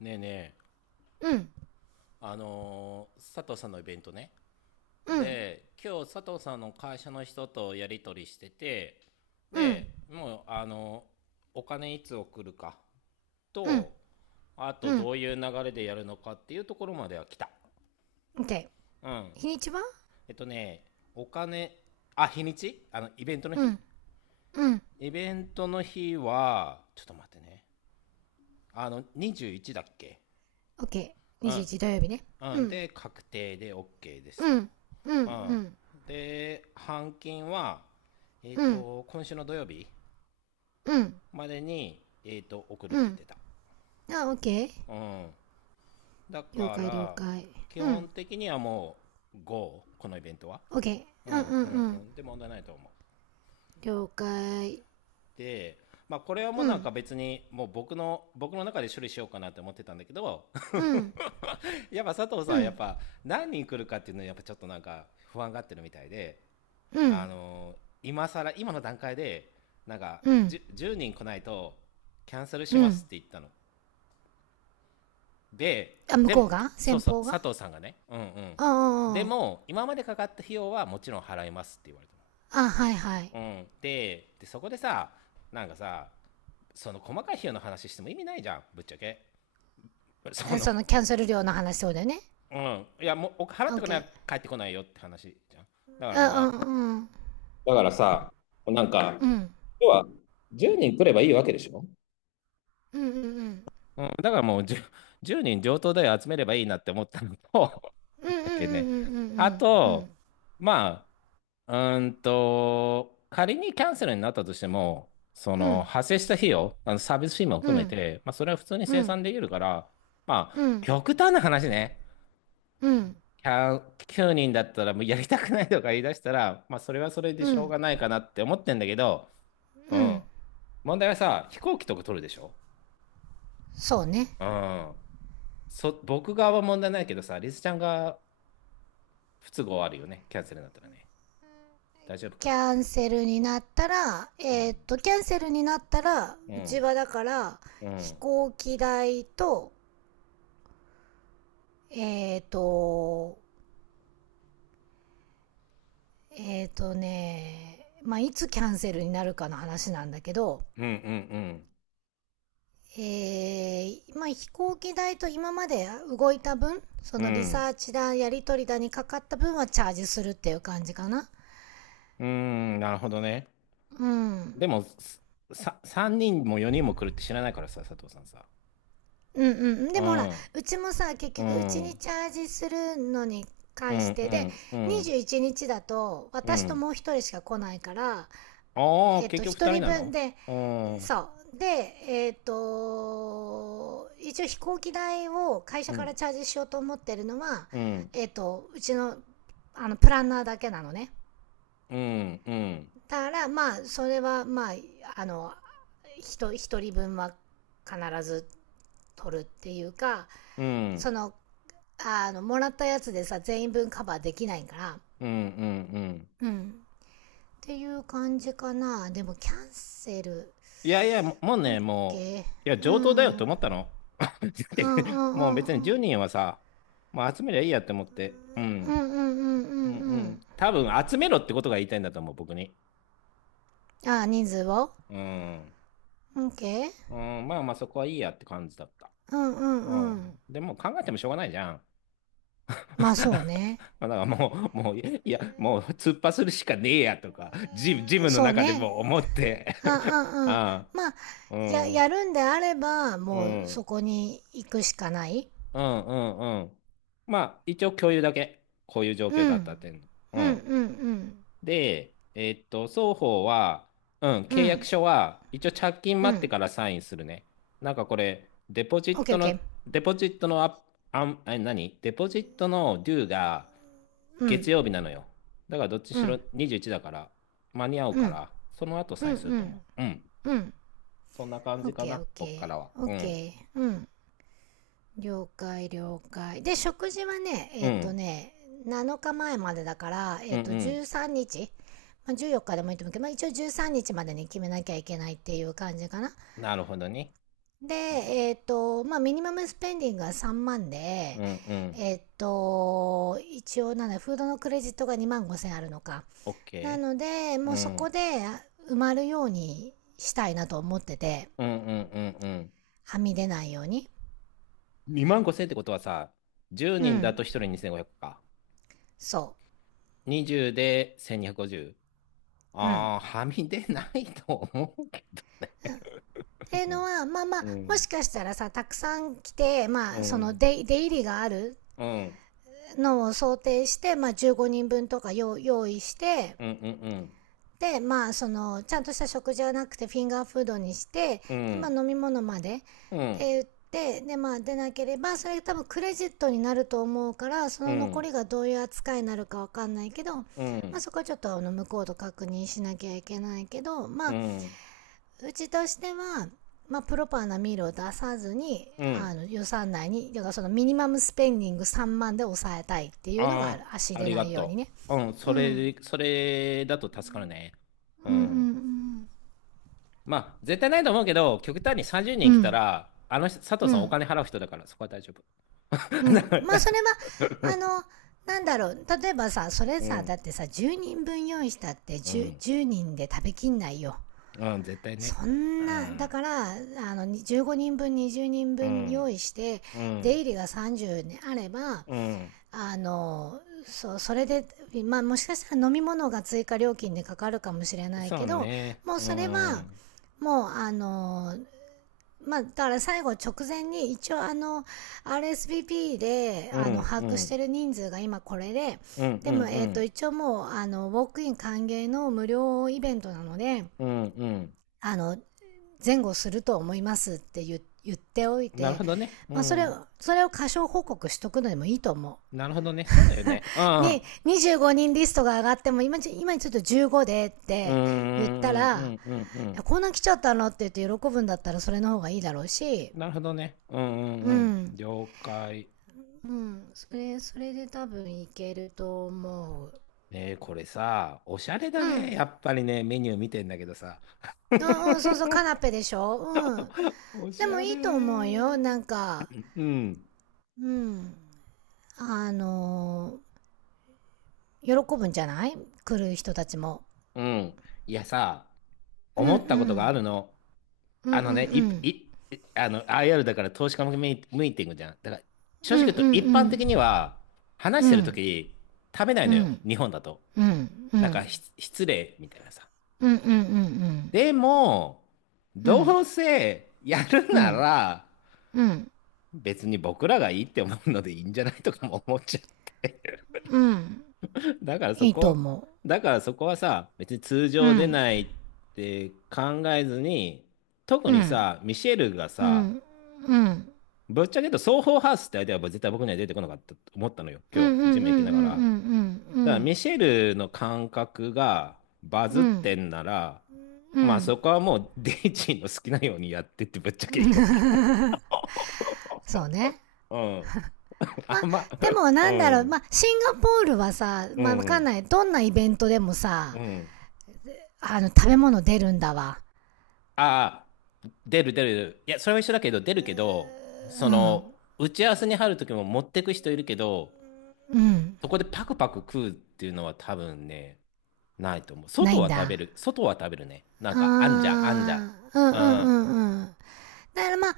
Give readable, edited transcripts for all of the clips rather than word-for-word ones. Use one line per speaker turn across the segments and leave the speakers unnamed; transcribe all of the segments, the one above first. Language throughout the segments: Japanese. ねえねえ、
うん、
佐藤さんのイベントね。
うん、
で、今日佐藤さんの会社の人とやり取りしてて、
うん、
でもうお金いつ送るか
うん、
と、あと
うん。
どういう流れでやるのかっていうところまでは来た。
OK。
うん。
日にちは？
ね、お金、あ、日にち、あの
うん、うん。
イベントの日はちょっと待ってね。あの21だっけ。
OK。
うん
21土曜日ね。
う
う
ん、
ん、
で、確定で OK です
うん、う
と。
ん、う
うん。
ん、
で、半金は、
うん、
今週の土曜日
うん、
までに、送るっ
う
て言っ
ん。
てた。
あ、OK。
うん。だ
了
か
解、了
ら、
解。
基
うん。
本的にはもう GO、このイベントは。
OK。
う
うん、
ん
うん、
うん
う
う
ん。
ん。で、問題ないと思う。
了解。
で、まあ、これはもう
う
なん
ん、
か別に、もう僕の中で処理しようかなって思ってたんだけど、
うん、
やっぱ佐藤さん
う
はやっ
ん、
ぱ何人来るかっていうのはやっぱちょっとなんか不安がってるみたいで、
う
あ
ん、
の今更今の段階でなんか
うん、
10, 人来ないとキャンセルし
う
ます
ん。
って言ったの。
あ、向
でも、
こうが
そう
先
そう、
方が。
佐藤さんがね、うんうん。で
あ
も今までかかった費用はもちろん払いますって言われた
あ、あ、はいはい。
の。うん。でそこでさ、なんかさ、その細かい費用の話しても意味ないじゃん、ぶっちゃけ。そ
え、
の、
そのキャンセル料の話、そうだよね。
うん、いやもうお払ってこな
OK。
い帰ってこないよって話じゃん。だから、
あ、
ま
うん、
あ、
うん。
だからさ、なんか、
うん、
要は10人来ればいいわけでしょ。
うん。うん。うん
うん。だからもう10、人上等だよ、集めればいいなって思ったのと、
うんう ん。
だ
う
けね。あ
んうん
と、まあ、仮にキャンセルになったとしても、そ
う
の
ん
派生した費用、あのサービス費も
う
含
んう
め
ん
て、まあ、それは普通に生
うん
産できるから。ま
う
あ、
ん
極端な話ね、
うん
キャン9人だったらもうやりたくないとか言い出したら、まあ、それはそれで
う
しょう
ん
がないかなって思ってんだけど、う
う
ん。
ん。
問題はさ、飛行機とか取るでしょ。
そうね。
うん。僕側は問題ないけどさ、リスちゃんが不都合あるよね。キャンセルになったらね。大丈夫か
キ
な。
ャンセルになったら、
うん。
キャンセルになったら
う
うち
ん。
はだから
う
飛
ん。
行機代と、えーっとまあ、いつキャンセルになるかの話なんだけど、
うん。うん。うん。
まあ、飛行機代と今まで動いた分、そ
う
のリ
ん。
サーチだ、やり取りだにかかった分はチャージするっていう感じかな。
うん。なるほどね。
うん。うん
でも、さ、3人も4人も来るって知らないからさ、佐藤さんさ。
うん。
う
でもほら、
ん。
うちもさ、結
う
局う
ん。
ち
う
に
ん。
チャージするのに
う
関してで、
ん。うん。
21日だと
う
私と
ん。
もう一人しか来ないから、
ああ、結局
一
2人
人
な
分
の。
で、
うん。
そうで、一応飛行機代を会社
う
から
ん。
チャージしようと思ってるのは、
うん。
うちのあのプランナーだけなのね。
うん。うん。
だからまあ、それはまあ、あの 1, ひと一人分は必ず取るっていうか、
うん。う
そ
ん。
の、あのもらったやつでさ、全員分カバーできないから。
うん。うん。
うん、っていう感じかな。でもキャンセル。
いやいや、もうね、もう、
OK。
いや、
う
上等だよ
んう
と
ん
思ったの。だっ
う
て
んう
もう
ん
別に
うん
10人はさ、もう集めりゃいいやって思って。う
うんう
ん。
んうんう
うん
ん
う
う
ん。
ん。
多分集めろってことが言いたいんだと思う、僕に。
ああ、人数を
うん。
?OK?
うん、まあまあそこはいいやって感じだった。
うんうん
う
うん。
ん。でも考えてもしょうがないじゃん。
まあそうね。
まあだからもう、いや、もう突破するしかねえやとか、ジムの
そう
中で
ね。
もう思って。
あ、う んうん。あ、
あ
まあ、
あ、う
や、や
ん、
るんであれば、
う
もう
ん。
そこに行くしかない。
うんうんうん。まあ、一応共有だけ。こういう状
う
況
ん。う
だったっ
ん
ていうの。う
うんう
ん。
ん。
で、双方は、うん、
う
契約
ん。
書は、一応着金
う
待って
ん。
からサインするね。なんかこれ、
OK OK。
デポジットのア、あん、あ、何デポジットのデューが
う
月
ん。
曜日なのよ。だからどっち
う
しろ
ん。
21だから、間に合う
う
か
ん。
ら、その後
う
サ
ん
インする
う
と
ん。
思う。うん。
うん。
そんな感じか
OK
な、僕か
OK。
らは。うん。
OK。うん。了解了解。で、食事はね、
うん。
7日前までだから、
うんうん。
13日、まあ、14日でもいいと思うけど、まあ、一応13日までに決めなきゃいけないっていう感じかな。
なるほどね。
で、
ね、
まあ、ミニマムスペンディングが3万で、
うんうん。
一応なんだ、フードのクレジットが2万5千あるのか。な
OK。
ので、も
う
うそこ
ん。
で埋まるようにしたいなと思ってて、
うんうんうんうん。
はみ出ないように。
2万5000ってことはさ、10
う
人だ
ん、
と1人2500か。
そ
20で1250。
う。うん。
ああ、はみ出ないと思うけ
っ
ど。
ていう
う
の
ん。
は、まあま
う
あ、もし
ん。
かしたらさ、たくさん来て、
う
まあ、その
ん。
出出入りがある
うん
のを想定して、まあ、15人分とか用用意して、
うんうん。
で、まあ、その、ちゃんとした食事はなくて、フィンガーフードにして、
う
でまあ、
ん。
飲み物まで、っ
うん。
て言って、で、まあ、出なければ、それ多分クレジットになると思うから、そ
う
の残
ん。
りがどういう扱いになるかわかんないけど、ま
う
あ、そこはちょっとあの向こうと確認しなきゃいけないけど、まあ、
ん。
うちとしては、まあ、プロパーなミールを出さずに、
う
あ
ん。
の、予算内に、だからそのミニマムスペンディング3万で抑えたいっていうの
あ
がある。足
あー、あ
出
り
な
が
いように
と
ね。
う。うん。
うん。うん
それだと助かるね。う
う
ん。
ん
まあ、絶対ないと思うけど、極端に30
う
人
ん。う
来た
ん。
ら、あの人、佐藤
う
さんお
ん。
金払う人だから、そこは大丈夫。
う ん。
なんか、
ま
な
あ、
ん
そ
か、
れは、あの、なんだろう、例えばさ、それ
う
さ、だ
ん、
ってさ、10人分用意したって
う
10
ん、
人で食べきんないよ。
うん、絶対ね。
そ
う
んな、だ
ん、
から、あの、15人分、20人
う
分用
ん、
意して、
う
出
ん、
入りが30ね、あれば、
うん、
あの、そう、それで、まあ、もしかしたら飲み物が追加料金でかかるかもしれない
そ
け
う
ど、
ね。
もう
う
それ
ん、う
は、
ん、
もうあの、まあだから最後直前に一応あの、RSVP で、
う
あの、
ん、
把
う
握して
ん、
る人数が今これで、
う
でも
ん、
一応もうあの、ウォークイン歓迎の無料イベントなので、
うん、うん、
あの、前後すると思いますって言っておい
なる
て、
ほどね。う
まあそれ
ん、
を、それを過小報告しとくのでもいいと思う。
なるほどね。そうだよね。うん、うん、
に、25人リストが上がっても、今ちょっと15でっ
うん、
て言った
うん、
ら、
うん、うん、
こんな来ちゃったのって言って喜ぶんだったらそれの方がいいだろうし。
なるほどね。うん、うん、
う
うん、
ん。
了解。
うん。それで多分いけると思う。
ねえ、これさ、おしゃれだ
う
ね。
ん。
やっぱりね、メニュー見てんだけどさ。
あ、うん、そうそう、カナ ペでしょ。うん。
おし
でも
ゃ
いいと思
れ
うよ。な
ー。
んか、
うん、
うん、あのー喜ぶんじゃない、来る人たちも。
うん。いやさ、
うん
思
う
ったことがあ
ん。
るの。
うんう
あの
ん
ね、
うん。
あの、IR だから投資家向けミーティングじゃん。だから、正
うん
直
うん
言うと
う
一般
ん。
的には、
う
話してると
ん。
き、食べない
う
のよ。
ん。
日本だと。
うん、う
なんか、
ん。
失礼みたいなさ。
うん、うん、うん、うん。
でも、
うん、
どうせやる
う
な
ん、
ら、
うん、
別に僕らがいいって思うのでいいんじゃないとかも思っちゃ
うん。
う。
いいと思
だからそこはさ、別に通
う。う
常出
ん、
ないって考えずに、特
う
に
ん、
さ、ミシェルが
う
さ、
ん、うん。
ぶっちゃけ言うとソーホーハウスって相手は絶対僕には出てこなかったと思ったのよ、
うん、
今
う
日、
ん、うん、う
ジ
ん、
ム
う
行きながら。だからミ
ん、
シェルの感覚がバズ
う
っ
ん、うん、
てんなら、
う
まあ
ん。
そこはもうデイジーの好きなようにやってってぶっちゃけ言うよ。
そうね。
うん。
まあ、
あんま、
でも
う
なんだろう、
ん。
まあ、シンガポールはさ、
う
まあ、わかん
ん。
ない。どんなイベントでもさ、
うん。
あの、食べ物出るんだわ。
ああ、出る出る出る。いや、それは一緒だけど、出るけど、そ
う
の、
ん、
打ち合わせに入るときも持ってく人いるけど、
うん。
そこでパクパク食うっていうのは多分ね、ないと思う。
な
外
いん
は食べ
だ。
る。外は食べるね。なんか、あんじゃん、あんじゃん。
あー、うん、うん、う
あ
ん、うん。だからまあ、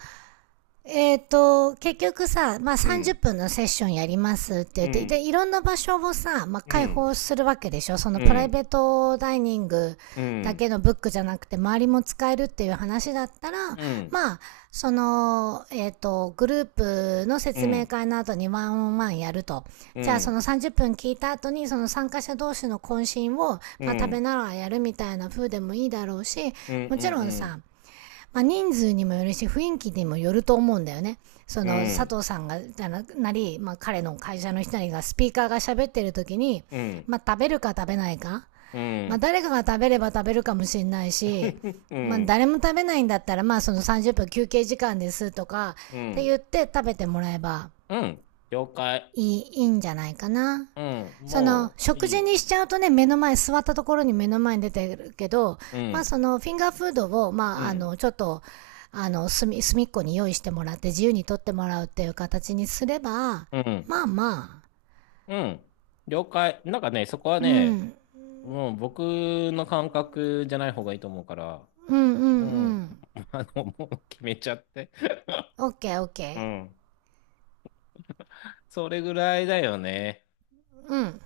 結局さ、まあ、
ー、う
30
ん、
分のセッションやりますって言
う
って、
ん、
で、いろんな場所をさ、まあ、
う
開
ん、
放するわけでしょ、その
う
プライ
ん、
ベートダイニング
う
だ
ん、
けのブックじゃなくて、周りも使えるっていう話だったら、
うん、うん、
まあ、その、グループの
う
説明
ん、
会の後にワンオンワンやると。
う
じゃあ、そ
ん、
の30分聞いた後に、その参加者同士の懇親を、
うん、
まあ、食
う
べ
ん、
ながらやるみたいな風でもいいだろうし、
うん、う
もちろん
ん、
さ、まあ、人数にもよるし、雰囲気にもよると思うんだよね。そ
うん、
の、
う
佐
ん、
藤さんが、ななり、まあ、彼の会社の人にが、スピーカーが喋ってる時に、
うん、
まあ、食べるか食べないか。まあ、誰かが食べれば食べるかもしれないし、まあ、誰も食べないんだったら、まあ、その30分休憩時間ですとか、
う
って
ん、
言って食べてもらえば、
うん、了解。
いいんじゃないかな。
うん、
その、
もうい
食
いよ。
事にしちゃうとね、目の前、座ったところに目の前に出てるけど、
う
まあ
ん、
その、フィンガーフードを、
う
まあ、あ
ん、
の、ちょっと、あの、隅っこに用意してもらって、自由に取ってもらうっていう形にすれば、
うん、
まあまあ。
うん。了解。なんかね、そこは
う
ね、
ん、
もう僕の感覚じゃない方がいいと思うから、
うんうん
う
う
ん、
ん。
あの、もう決めちゃって。
オッケーオッ
う
ケ
ん。それぐらいだよね。
ー。うん。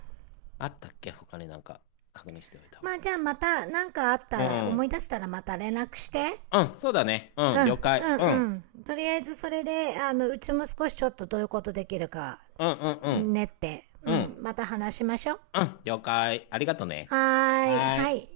あったっけ他になんか確認しておいた方
まあ、じゃあまた、なんかあったら、
が。う
思い
ん。
出したらまた連絡して。
うん、そうだね。う
う
ん、
ん、う
了解。う
ん
ん。
うん。とりあえずそれで、あの、うちも少しちょっとどういうことできるか
うん、うん、うん。
ねって。う
うん、
ん。また話しましょう。
うん、了解。ありがとね。
はーい。
はー
は
い。
い。